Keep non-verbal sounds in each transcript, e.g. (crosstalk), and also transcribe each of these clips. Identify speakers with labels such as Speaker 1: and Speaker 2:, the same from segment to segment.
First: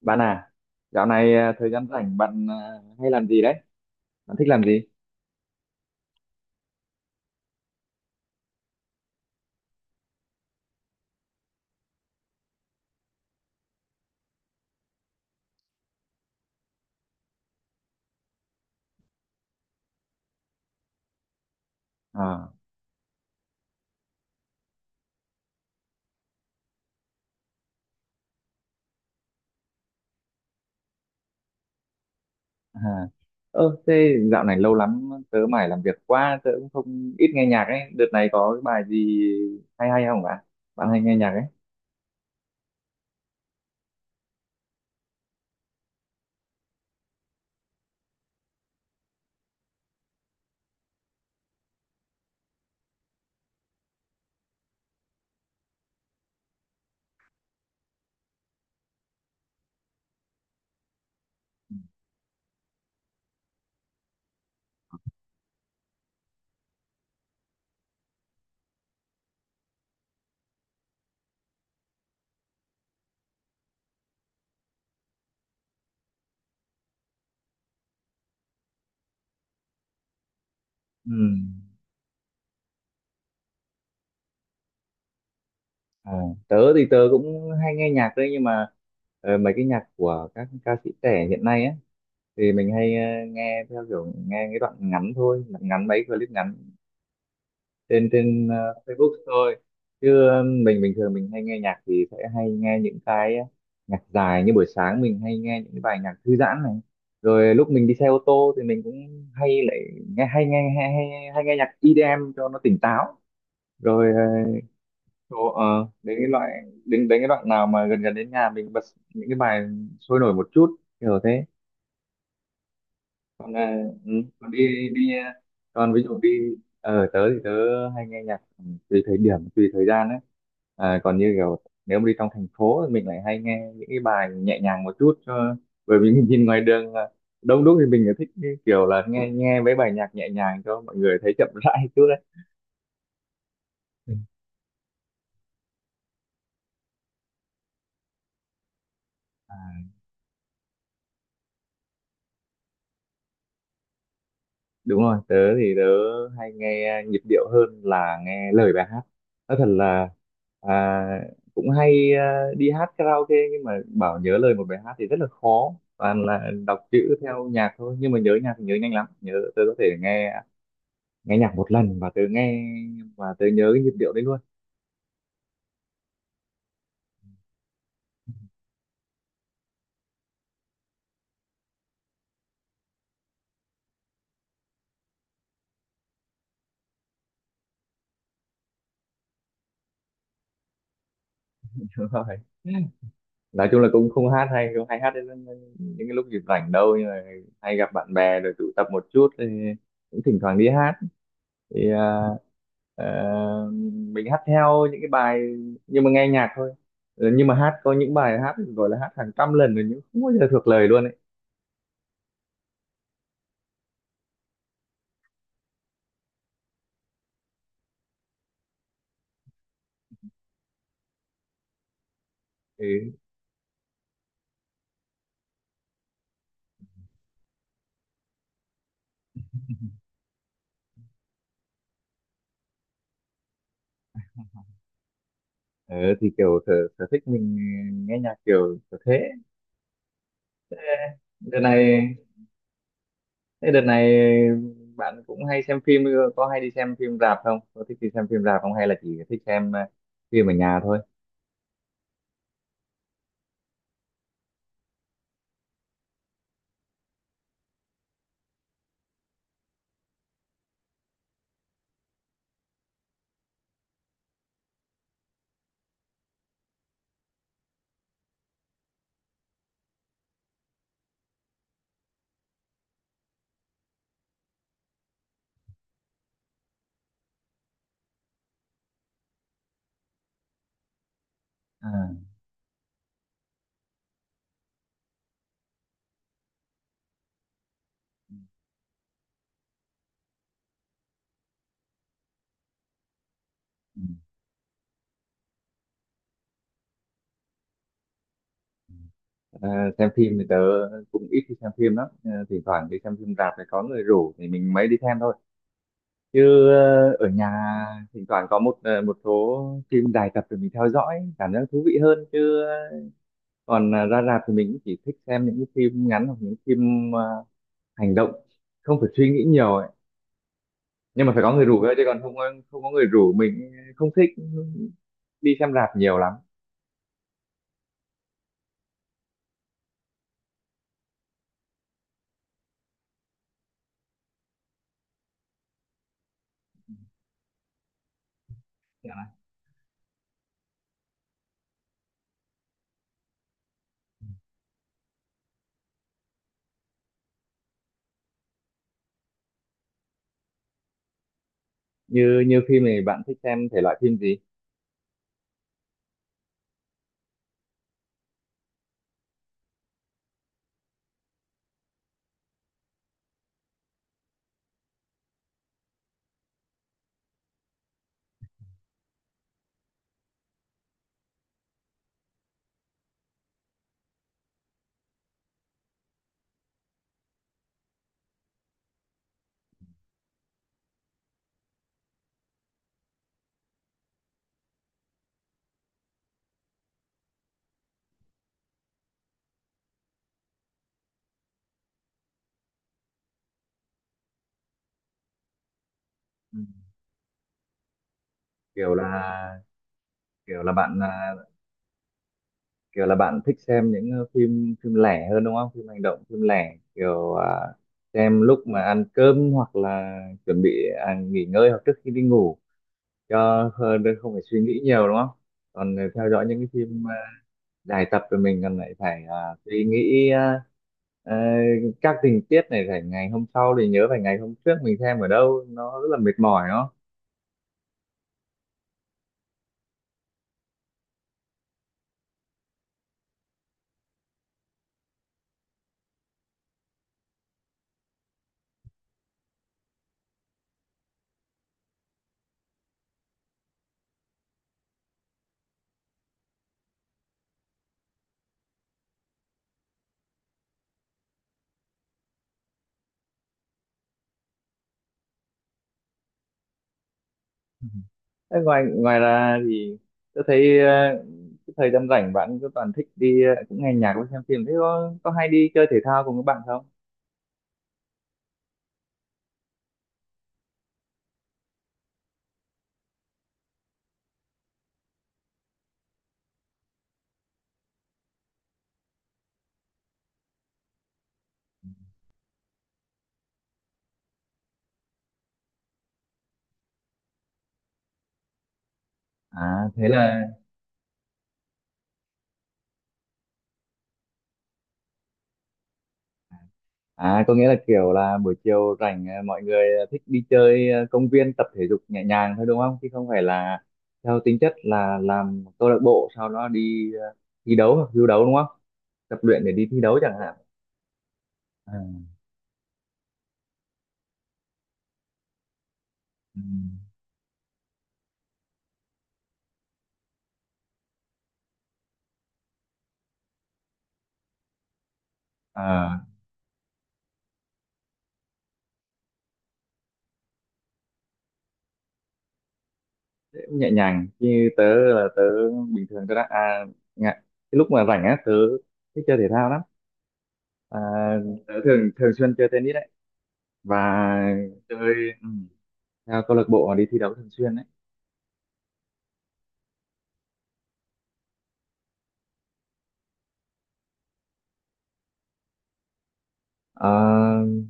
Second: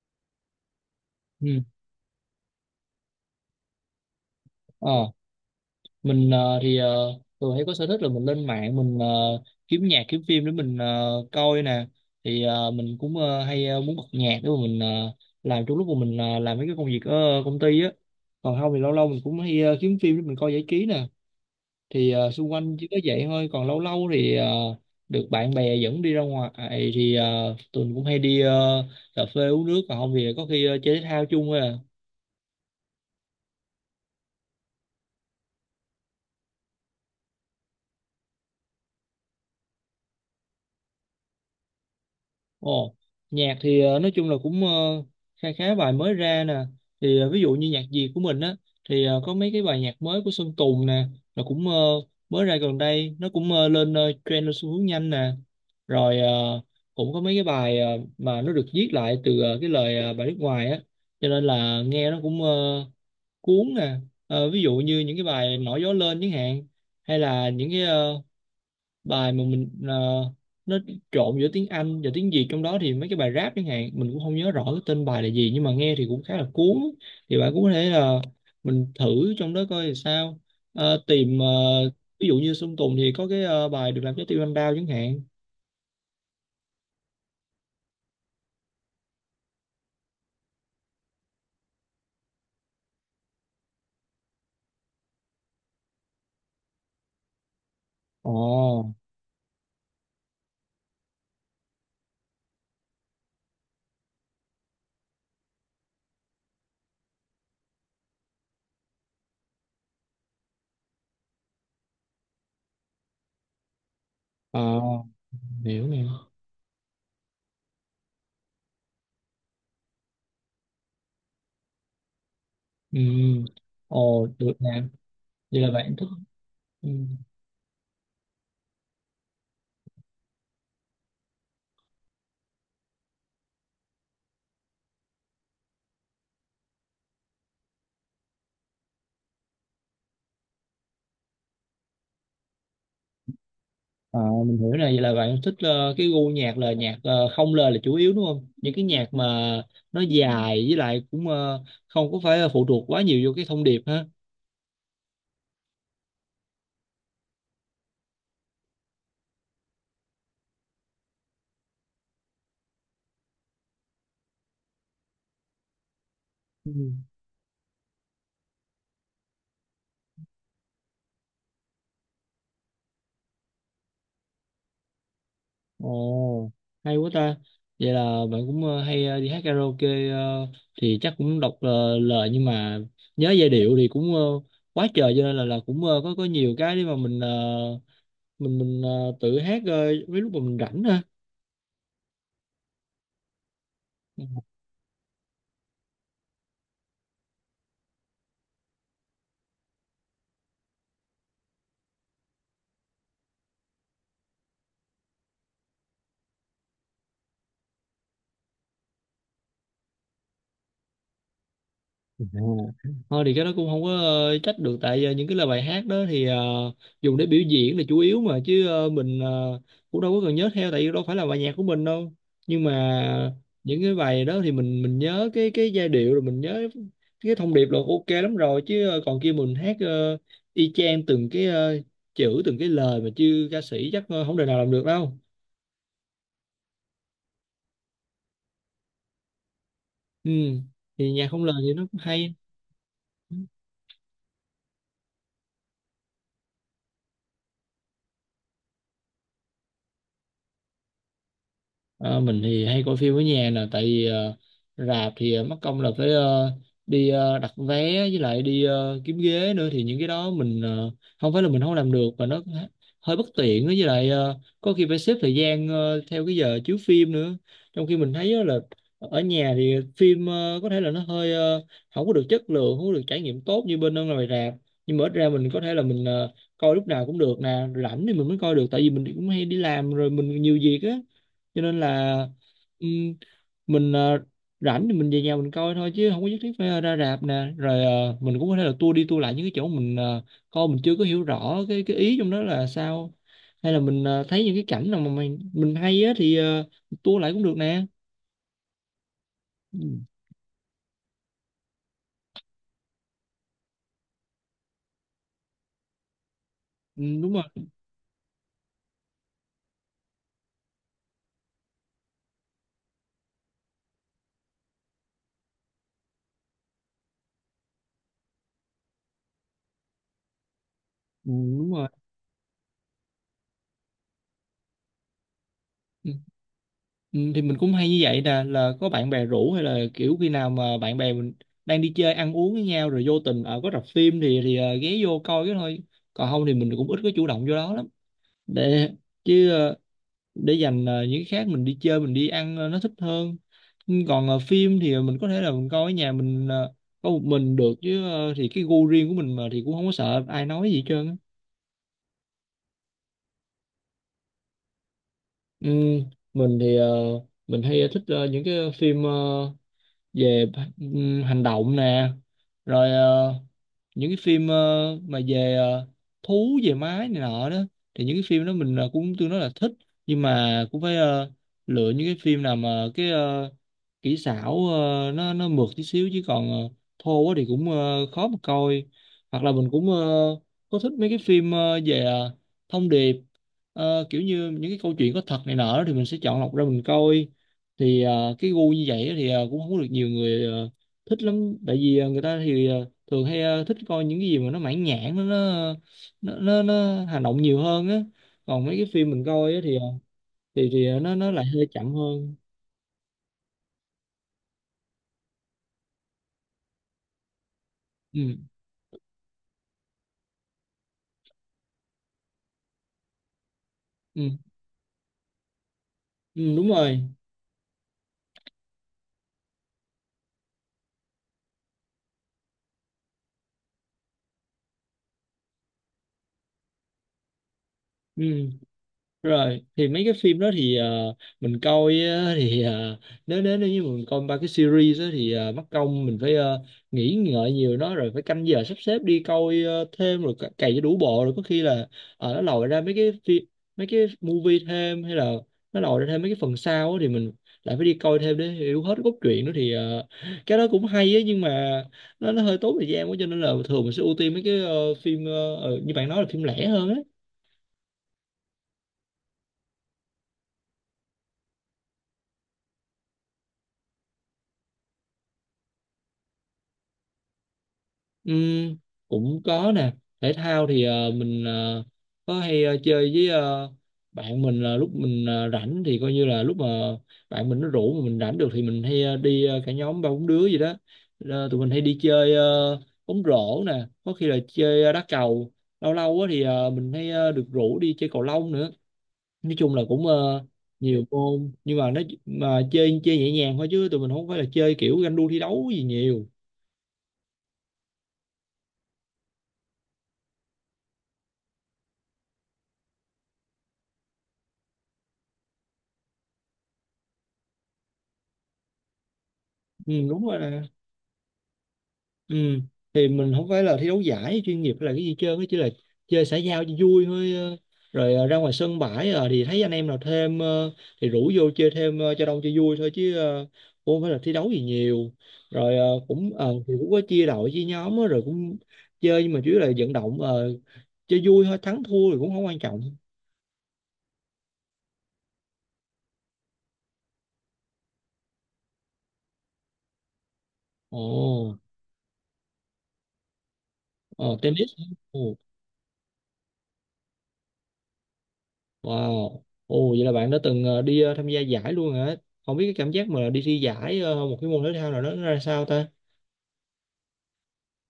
Speaker 1: Bạn à, dạo này à,
Speaker 2: Ừ.
Speaker 1: thời gian rảnh bạn à, hay làm gì đấy? Bạn thích làm gì?
Speaker 2: Ờ, mình thường hay có sở thích là mình lên mạng mình kiếm nhạc kiếm phim để mình coi nè. Thì mình cũng hay muốn bật nhạc để mà mình làm trong lúc mà mình làm mấy cái công việc ở công ty á. Còn không thì lâu lâu mình cũng hay kiếm phim để mình coi giải trí nè. Thì xung
Speaker 1: À,
Speaker 2: quanh chỉ có vậy thôi, còn lâu lâu thì được bạn bè dẫn đi ra ngoài. Thì tụi mình cũng hay đi cà phê uống nước, còn không thì có khi chơi thể thao chung thôi à.
Speaker 1: à. Ơ, thế dạo này lâu lắm tớ mải làm việc quá, tớ cũng không ít nghe nhạc ấy. Đợt này có cái bài gì hay hay không bạn? Bạn hay nghe nhạc ấy?
Speaker 2: Ồ, nhạc thì nói chung là cũng khá khá bài mới ra nè. Thì ví dụ như nhạc Việt của mình á, thì có mấy cái bài nhạc mới của Sơn Tùng nè, là cũng mới ra gần đây, nó cũng lên trend, lên xu hướng nhanh nè. Rồi cũng có mấy cái bài mà nó được viết lại từ cái lời bài nước ngoài á, cho nên là nghe nó cũng cuốn nè. Ờ, ví dụ như những cái bài Nổi gió lên chẳng hạn, hay là những cái bài mà mình nó trộn giữa tiếng Anh và tiếng Việt trong đó, thì mấy cái bài rap chẳng hạn, mình cũng không nhớ rõ cái tên bài là gì nhưng mà nghe thì cũng khá là cuốn. Thì bạn cũng có thể là mình thử trong đó coi thì sao. Ờ,
Speaker 1: Ừ.
Speaker 2: tìm ờ, ví dụ như Sơn Tùng thì có cái bài Được làm trái tim anh đau chẳng hạn.
Speaker 1: À, tớ thì tớ cũng hay nghe nhạc đấy, nhưng mà mấy cái nhạc của các ca sĩ trẻ hiện nay ấy thì mình hay nghe theo kiểu nghe cái đoạn ngắn thôi, ngắn mấy clip ngắn trên
Speaker 2: Ồ.
Speaker 1: trên Facebook thôi, chứ mình bình thường mình hay nghe nhạc thì sẽ hay nghe những cái nhạc dài, như buổi sáng mình hay nghe những cái bài nhạc thư giãn này, rồi lúc mình đi xe ô tô thì mình cũng hay lại nghe hay, hay, hay nghe nhạc EDM cho nó tỉnh táo, rồi
Speaker 2: ờ,
Speaker 1: chỗ
Speaker 2: hiểu nè.
Speaker 1: đến cái đoạn nào mà gần gần đến nhà mình bật những cái bài sôi nổi một chút kiểu thế.
Speaker 2: Ừ.
Speaker 1: Còn à, ừ,
Speaker 2: Ồ,
Speaker 1: còn
Speaker 2: được nè.
Speaker 1: đi đi à,
Speaker 2: Vậy là
Speaker 1: còn
Speaker 2: bạn
Speaker 1: ví
Speaker 2: thích.
Speaker 1: dụ đi
Speaker 2: Ừ.
Speaker 1: ở tớ thì tớ hay nghe nhạc ừ, tùy thời điểm tùy thời gian ấy, à, còn như kiểu nếu mà đi trong thành phố thì mình lại hay nghe những cái bài nhẹ nhàng một chút, cho bởi vì (laughs) mình nhìn ngoài đường là đông đúc thì mình lại thích cái kiểu là nghe nghe mấy bài nhạc nhẹ nhàng cho mọi người thấy chậm (laughs) rãi chút đấy.
Speaker 2: Ờ, mình hiểu này, vậy là bạn thích cái gu nhạc là nhạc không lời là chủ yếu đúng không? Những cái nhạc mà
Speaker 1: Ừ.
Speaker 2: nó dài, với lại cũng không có phải phụ thuộc quá nhiều vô cái thông điệp ha.
Speaker 1: Đúng rồi, tớ thì tớ hay nghe nhịp điệu hơn là nghe lời bài hát, nói thật là à, cũng hay à, đi hát karaoke nhưng mà bảo nhớ lời một bài hát thì rất là khó, toàn là
Speaker 2: Ừ.
Speaker 1: đọc chữ theo nhạc thôi, nhưng mà nhớ nhạc thì nhớ nhanh lắm, nhớ tớ có thể nghe nghe nhạc một lần và tớ nghe và tớ nhớ cái nhịp điệu đấy luôn.
Speaker 2: Ồ, hay quá ta. Vậy là bạn cũng hay đi hát karaoke, thì chắc cũng đọc lời nhưng mà nhớ giai điệu thì cũng quá trời, cho nên là cũng có nhiều cái để mà mình mình tự hát mấy lúc mà mình rảnh ha.
Speaker 1: (laughs) Đúng rồi, nói chung là cũng
Speaker 2: Ừ.
Speaker 1: không hát hay, không hay hát đến những cái lúc dịp rảnh đâu, nhưng mà hay gặp bạn bè rồi tụ tập một chút thì cũng thỉnh thoảng đi hát, thì à, à, mình hát theo những cái bài nhưng mà nghe nhạc thôi. Ừ, nhưng mà hát có những bài hát gọi là hát hàng trăm lần rồi nhưng không bao giờ thuộc lời luôn ấy.
Speaker 2: À, thôi thì cái đó cũng không có trách được, tại những cái lời bài hát đó thì dùng để biểu diễn là chủ yếu mà, chứ mình cũng đâu có cần nhớ theo, tại vì đâu phải là bài nhạc của mình đâu. Nhưng
Speaker 1: Ừ.
Speaker 2: mà những cái bài đó thì mình nhớ cái giai điệu, rồi mình nhớ cái thông điệp là ok lắm rồi, chứ còn kia mình hát y chang từng cái chữ từng cái lời mà, chứ ca sĩ chắc không đời nào làm được đâu.
Speaker 1: Ờ, thì kiểu sở thích mình nghe nhạc kiểu kiểu thế.
Speaker 2: Ừ,
Speaker 1: Thế
Speaker 2: thì nhạc không lời
Speaker 1: đợt
Speaker 2: thì nó cũng
Speaker 1: này
Speaker 2: hay.
Speaker 1: thế đợt này bạn cũng hay xem phim ừ, có hay đi xem phim rạp không, có thích đi xem phim rạp không, hay là chỉ thích xem phim ở nhà thôi?
Speaker 2: Ờ, mình thì hay coi phim ở nhà nè, tại vì rạp thì mất công là phải đi đặt vé, với lại đi kiếm ghế nữa, thì những cái đó mình không phải là mình không làm được mà nó hơi bất tiện nữa. Với lại có khi phải xếp thời gian theo cái giờ chiếu phim nữa, trong khi mình thấy á là ở nhà thì phim có thể là nó hơi không có được chất lượng, không có được trải nghiệm tốt như bên ở ngoài rạp, nhưng mà ít ra mình có thể là mình coi lúc nào cũng được nè, rảnh thì mình mới coi được, tại vì mình cũng hay đi làm rồi mình nhiều việc á, cho nên
Speaker 1: À.
Speaker 2: là ừm, mình rảnh thì mình về nhà mình coi thôi, chứ không có nhất thiết phải ra rạp nè. Rồi
Speaker 1: Ừ,
Speaker 2: mình cũng có thể là tua đi tua lại những cái chỗ mình coi mình chưa có hiểu rõ cái ý trong đó là sao, hay là
Speaker 1: ừ.
Speaker 2: mình thấy những cái cảnh nào mà mình hay á thì tua lại cũng được nè.
Speaker 1: Ờ,
Speaker 2: Ừ,
Speaker 1: xem phim thì tớ cũng ít đi xem phim lắm. Ờ, thỉnh thoảng đi xem phim rạp thì có người rủ thì mình mới đi xem thôi, chứ
Speaker 2: ừ,
Speaker 1: ở
Speaker 2: đúng rồi.
Speaker 1: nhà thỉnh thoảng có một một số phim dài tập thì mình theo dõi cảm giác thú vị hơn, chứ còn ra rạp thì mình cũng chỉ thích xem những cái phim ngắn hoặc những phim hành động, không phải suy nghĩ nhiều ấy. Nhưng
Speaker 2: Ừ,
Speaker 1: mà phải có người
Speaker 2: đúng
Speaker 1: rủ
Speaker 2: rồi.
Speaker 1: thôi chứ còn không có người rủ mình không thích đi xem rạp
Speaker 2: Ừ.
Speaker 1: nhiều lắm.
Speaker 2: Ừ, thì mình cũng hay như vậy nè, là có bạn bè rủ, hay là kiểu khi nào mà bạn bè mình đang đi chơi ăn uống với nhau rồi vô tình ở có rạp phim thì ghé vô coi cái thôi, còn không thì mình cũng ít có chủ động vô đó lắm để chứ để dành những cái khác mình đi chơi mình đi ăn nó thích hơn. Ừ, còn phim thì mình có thể là mình coi ở nhà, mình có một mình được, chứ thì cái gu riêng của mình mà thì cũng không có sợ ai nói gì hết trơn á.
Speaker 1: Như như phim này bạn thích xem thể loại phim gì?
Speaker 2: Ừ, mình thì mình hay thích những cái phim về hành động nè, rồi những cái phim mà về thú về máy này nọ đó, thì những cái phim đó mình cũng tương đối là thích, nhưng mà cũng phải lựa những cái phim nào mà cái kỹ xảo nó mượt tí xíu chứ còn thô quá thì cũng khó mà coi. Hoặc là mình cũng có thích mấy cái phim về thông điệp. Ờ, kiểu như những cái câu chuyện có thật này nọ đó, thì mình sẽ chọn lọc ra mình coi. Thì cái gu như vậy thì cũng không có được nhiều người thích lắm, tại vì người ta thì thường hay thích coi những cái gì mà nó mãn nhãn, nó,
Speaker 1: Ừ.
Speaker 2: nó hành động nhiều hơn á, còn mấy cái
Speaker 1: Kiểu
Speaker 2: phim mình
Speaker 1: là
Speaker 2: coi á thì
Speaker 1: kiểu là bạn à,
Speaker 2: nó lại hơi chậm hơn.
Speaker 1: kiểu là bạn thích xem những phim phim lẻ hơn đúng không, phim hành động phim lẻ kiểu à,
Speaker 2: Ừ,
Speaker 1: xem lúc mà ăn cơm hoặc là chuẩn bị à, nghỉ ngơi hoặc trước khi đi ngủ cho hơn, đừng
Speaker 2: ừ,
Speaker 1: không phải suy nghĩ nhiều đúng không? Còn theo dõi
Speaker 2: ừ,
Speaker 1: những cái
Speaker 2: đúng rồi.
Speaker 1: phim dài tập thì mình còn lại phải à, suy nghĩ à, ờ, các tình tiết này, phải ngày hôm sau thì nhớ phải ngày hôm trước mình xem ở đâu, nó rất là mệt mỏi đó.
Speaker 2: Ừ, rồi thì mấy cái phim đó thì mình coi á, thì nếu nếu nếu như mình coi ba cái series đó, thì mất công mình phải nghĩ ngợi nhiều, nó rồi phải canh giờ sắp xếp đi coi thêm, rồi cày cho đủ bộ, rồi có khi là nó lòi ra mấy cái phim, mấy cái movie thêm, hay là nó lòi ra thêm mấy cái phần sau á, thì mình lại phải đi coi thêm để hiểu hết cốt truyện nữa, thì cái đó cũng hay ấy, nhưng mà nó hơi tốn thời gian quá, cho nên là thường mình sẽ ưu tiên mấy cái phim như bạn nói là phim lẻ hơn á.
Speaker 1: Thế ngoài ngoài ra thì tôi thấy cái thời gian rảnh bạn cứ toàn thích đi cũng nghe nhạc với xem phim, thế có hay đi chơi thể thao cùng các bạn không?
Speaker 2: Ừm, cũng có nè. Thể thao thì mình có hay chơi với bạn mình, là lúc mình rảnh thì coi như là lúc mà bạn mình nó rủ mà mình rảnh được thì mình hay đi cả nhóm ba bốn đứa gì đó. Ờ, tụi mình hay đi chơi bóng rổ nè, có khi là chơi đá cầu, lâu lâu á thì mình hay được rủ đi chơi cầu lông nữa. Nói chung là
Speaker 1: À
Speaker 2: cũng
Speaker 1: thế là
Speaker 2: nhiều môn, nhưng mà nó mà chơi chơi nhẹ nhàng thôi chứ tụi mình không phải là chơi kiểu ganh đua thi đấu gì nhiều.
Speaker 1: à, có nghĩa là kiểu là buổi chiều rảnh mọi người thích đi chơi công viên tập thể dục nhẹ nhàng thôi đúng không, chứ không phải là theo tính chất là làm câu lạc bộ sau đó đi thi đấu hoặc du đấu đúng không, tập luyện để đi
Speaker 2: Ừ,
Speaker 1: thi đấu
Speaker 2: đúng
Speaker 1: chẳng
Speaker 2: rồi
Speaker 1: hạn?
Speaker 2: nè.
Speaker 1: À,
Speaker 2: Ừ. Thì mình không phải là thi đấu giải chuyên nghiệp hay là cái gì, chơi chỉ là chơi xã giao cho vui thôi ờ. Rồi ra ngoài sân bãi thì thấy anh em nào thêm thì rủ vô chơi thêm cho đông cho vui thôi, chứ cũng không phải là thi đấu gì nhiều. Rồi
Speaker 1: ừ.
Speaker 2: thì cũng có chia đội chia nhóm á, rồi cũng chơi, nhưng mà chủ yếu là vận động chơi vui thôi, thắng thua thì cũng không quan trọng.
Speaker 1: Thế cũng nhẹ nhàng như tớ là tớ bình thường tớ đã à, ngại. Cái lúc mà rảnh á tớ thích chơi thể thao lắm, à,
Speaker 2: Ồ.
Speaker 1: tớ thường thường xuyên chơi tennis đấy, và
Speaker 2: Ờ, tennis.
Speaker 1: chơi
Speaker 2: Ồ.
Speaker 1: ừ, theo câu lạc bộ đi thi đấu thường xuyên đấy.
Speaker 2: Wow. Ồ, vậy là bạn đã từng đi tham gia giải luôn hả? Không biết cái cảm giác mà đi thi giải một cái môn thể thao nào đó nó ra sao ta?
Speaker 1: À,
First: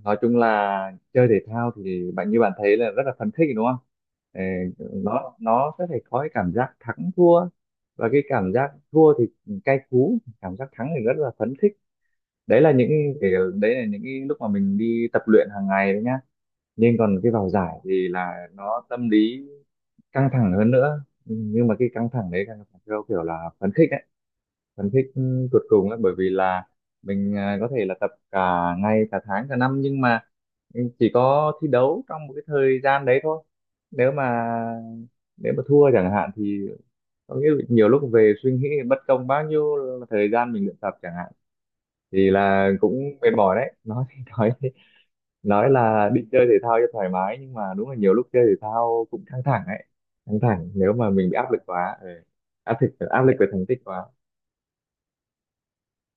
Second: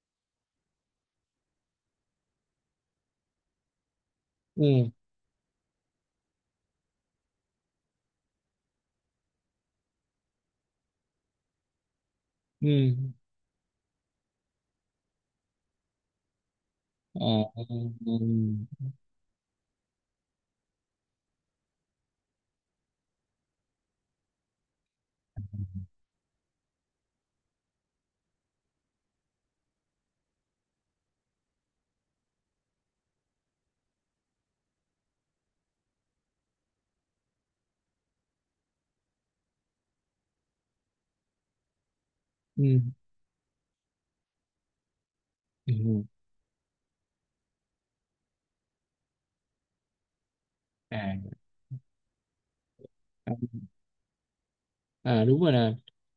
Speaker 1: nói chung là chơi thể thao thì bạn như bạn thấy là rất là phấn khích đúng không? Ờ,
Speaker 2: Ừ,
Speaker 1: nó sẽ phải có cái cảm giác thắng thua, và cái cảm giác thua thì cay cú, cảm giác thắng thì rất là phấn khích. Đấy là những
Speaker 2: ừ,
Speaker 1: cái, đấy là những cái lúc mà mình đi tập luyện hàng ngày đấy nhá, nhưng còn
Speaker 2: ờ,
Speaker 1: cái vào
Speaker 2: ờ, ờ,
Speaker 1: giải thì
Speaker 2: ừ,
Speaker 1: là nó tâm lý căng thẳng hơn nữa. Ừ, nhưng mà cái căng thẳng đấy căng thẳng theo kiểu là phấn khích đấy, phấn khích ừ, tột cùng ấy, bởi vì là mình à, có thể là tập cả ngày cả tháng cả năm, nhưng mà ừ, chỉ có thi đấu trong một cái thời gian đấy thôi, nếu mà nếu mà thua chẳng hạn thì có nghĩa là nhiều lúc về suy nghĩ bất công bao nhiêu là thời gian mình luyện tập chẳng hạn, thì là
Speaker 2: ừ,
Speaker 1: cũng mệt mỏi đấy, nói thì (laughs) nói
Speaker 2: ừ. Ừ.
Speaker 1: là đi chơi thể thao cho thoải mái nhưng mà đúng là nhiều lúc chơi thể thao cũng căng thẳng ấy, căng thẳng nếu
Speaker 2: À.
Speaker 1: mà mình bị áp lực quá. Ừ. Áp lực, áp lực
Speaker 2: À.
Speaker 1: về thành tích quá.
Speaker 2: À, đúng rồi nè.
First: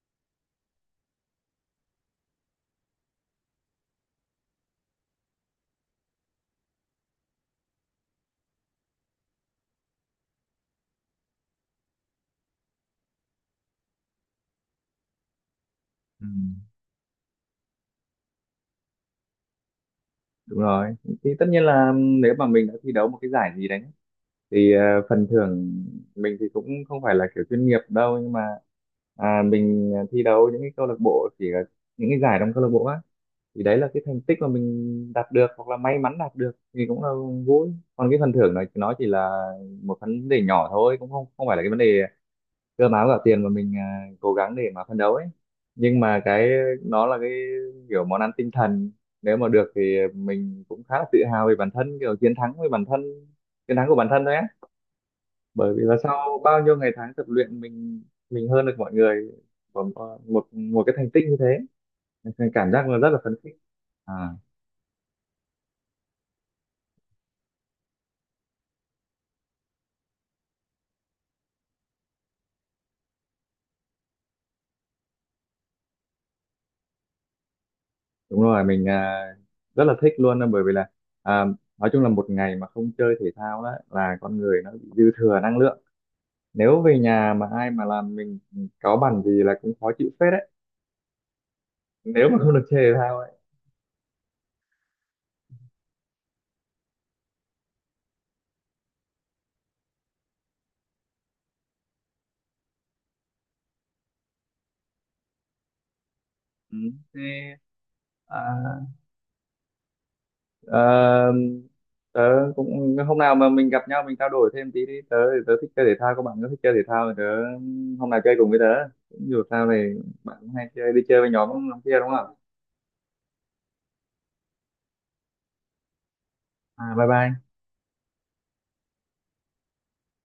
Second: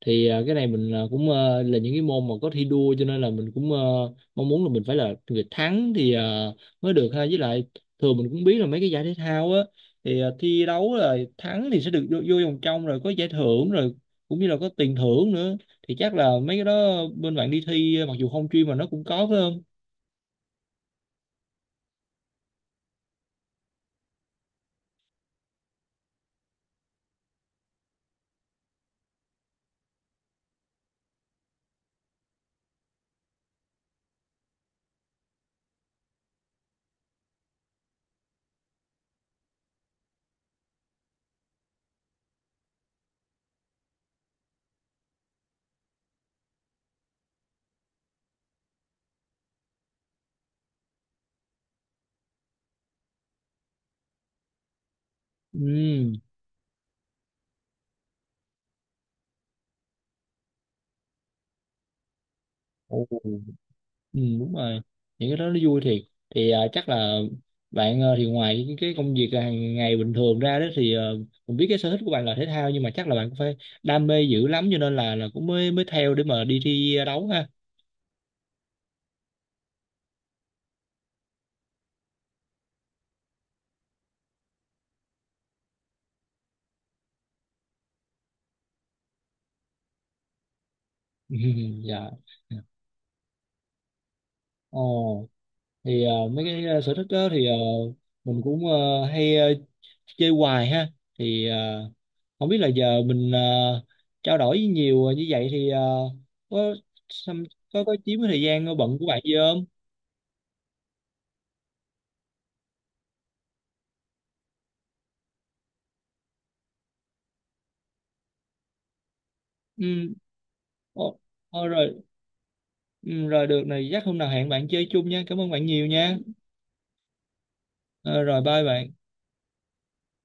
Speaker 2: Thì cái này mình cũng là những cái môn mà có thi đua, cho nên là mình cũng mong muốn là mình phải là người thắng thì mới được ha. Với lại thường mình cũng biết là mấy cái giải thể thao á, thì thi đấu là thắng thì sẽ được vô vòng trong, rồi có giải thưởng, rồi cũng như là có tiền thưởng nữa. Thì chắc
Speaker 1: Ừ.
Speaker 2: là mấy cái đó bên bạn đi thi, mặc dù không chuyên mà nó cũng có phải không?
Speaker 1: Đúng rồi, thì tất nhiên là nếu mà mình đã thi đấu một cái giải gì đấy thì phần thưởng, mình thì cũng không phải là kiểu chuyên nghiệp đâu, nhưng mà à, mình thi đấu những cái câu lạc bộ, chỉ là những cái giải trong câu lạc bộ á, thì đấy là cái thành tích mà mình đạt được hoặc là may mắn đạt được thì cũng là vui. Còn cái phần thưởng này nó chỉ là một vấn đề nhỏ thôi, cũng không không phải là cái vấn đề cơm áo gạo tiền mà mình à, cố gắng để mà phấn đấu ấy. Nhưng mà cái, nó là cái kiểu món ăn tinh thần, nếu mà được thì mình cũng khá là tự hào về bản thân, kiểu chiến thắng với bản thân, chiến thắng của bản thân thôi á, bởi vì là
Speaker 2: Ừ.
Speaker 1: sau bao nhiêu ngày tháng tập luyện mình hơn được mọi người một một cái thành tích như thế. Nên cảm giác là
Speaker 2: Ồ.
Speaker 1: rất là phấn khích. À
Speaker 2: Ừ, đúng rồi, những cái đó nó vui thiệt. Thì chắc là bạn thì ngoài những cái công việc hàng ngày bình thường ra đó thì mình biết cái sở thích của bạn là thể thao, nhưng mà chắc là bạn cũng phải đam mê dữ lắm cho nên là cũng mới mới theo để mà đi thi đấu ha.
Speaker 1: đúng rồi, mình à, rất là thích luôn á, bởi vì là à, nói chung là một ngày mà không chơi thể thao đó là con người nó bị dư thừa năng lượng, nếu về nhà mà ai mà làm mình cáu bẳn gì là cũng khó chịu phết đấy,
Speaker 2: (laughs) Dạ.
Speaker 1: nếu mà không được chơi thể thao ấy.
Speaker 2: Ồ, thì mấy cái sở thích đó thì mình cũng hay chơi hoài ha. Thì không biết là giờ mình trao đổi nhiều như vậy thì có
Speaker 1: Ừ.
Speaker 2: xăm-
Speaker 1: Thế,
Speaker 2: có chiếm cái
Speaker 1: à,
Speaker 2: thời gian bận của bạn gì không.
Speaker 1: Ờ, tớ cũng hôm nào mà mình gặp nhau mình trao đổi thêm tí đi, tớ thì tớ thích chơi thể thao, các bạn có thích chơi thể thao thì tớ hôm nào chơi cùng với tớ, cũng dù sao thì
Speaker 2: Ừ.
Speaker 1: bạn cũng hay chơi đi
Speaker 2: Ồ,
Speaker 1: chơi với
Speaker 2: ờ,
Speaker 1: nhóm lắm kia
Speaker 2: rồi.
Speaker 1: đúng không?
Speaker 2: Ừ, rồi được này, chắc hôm nào hẹn bạn chơi chung nha, cảm ơn bạn nhiều nha.
Speaker 1: À bye bye.
Speaker 2: Ờ, rồi bye bạn.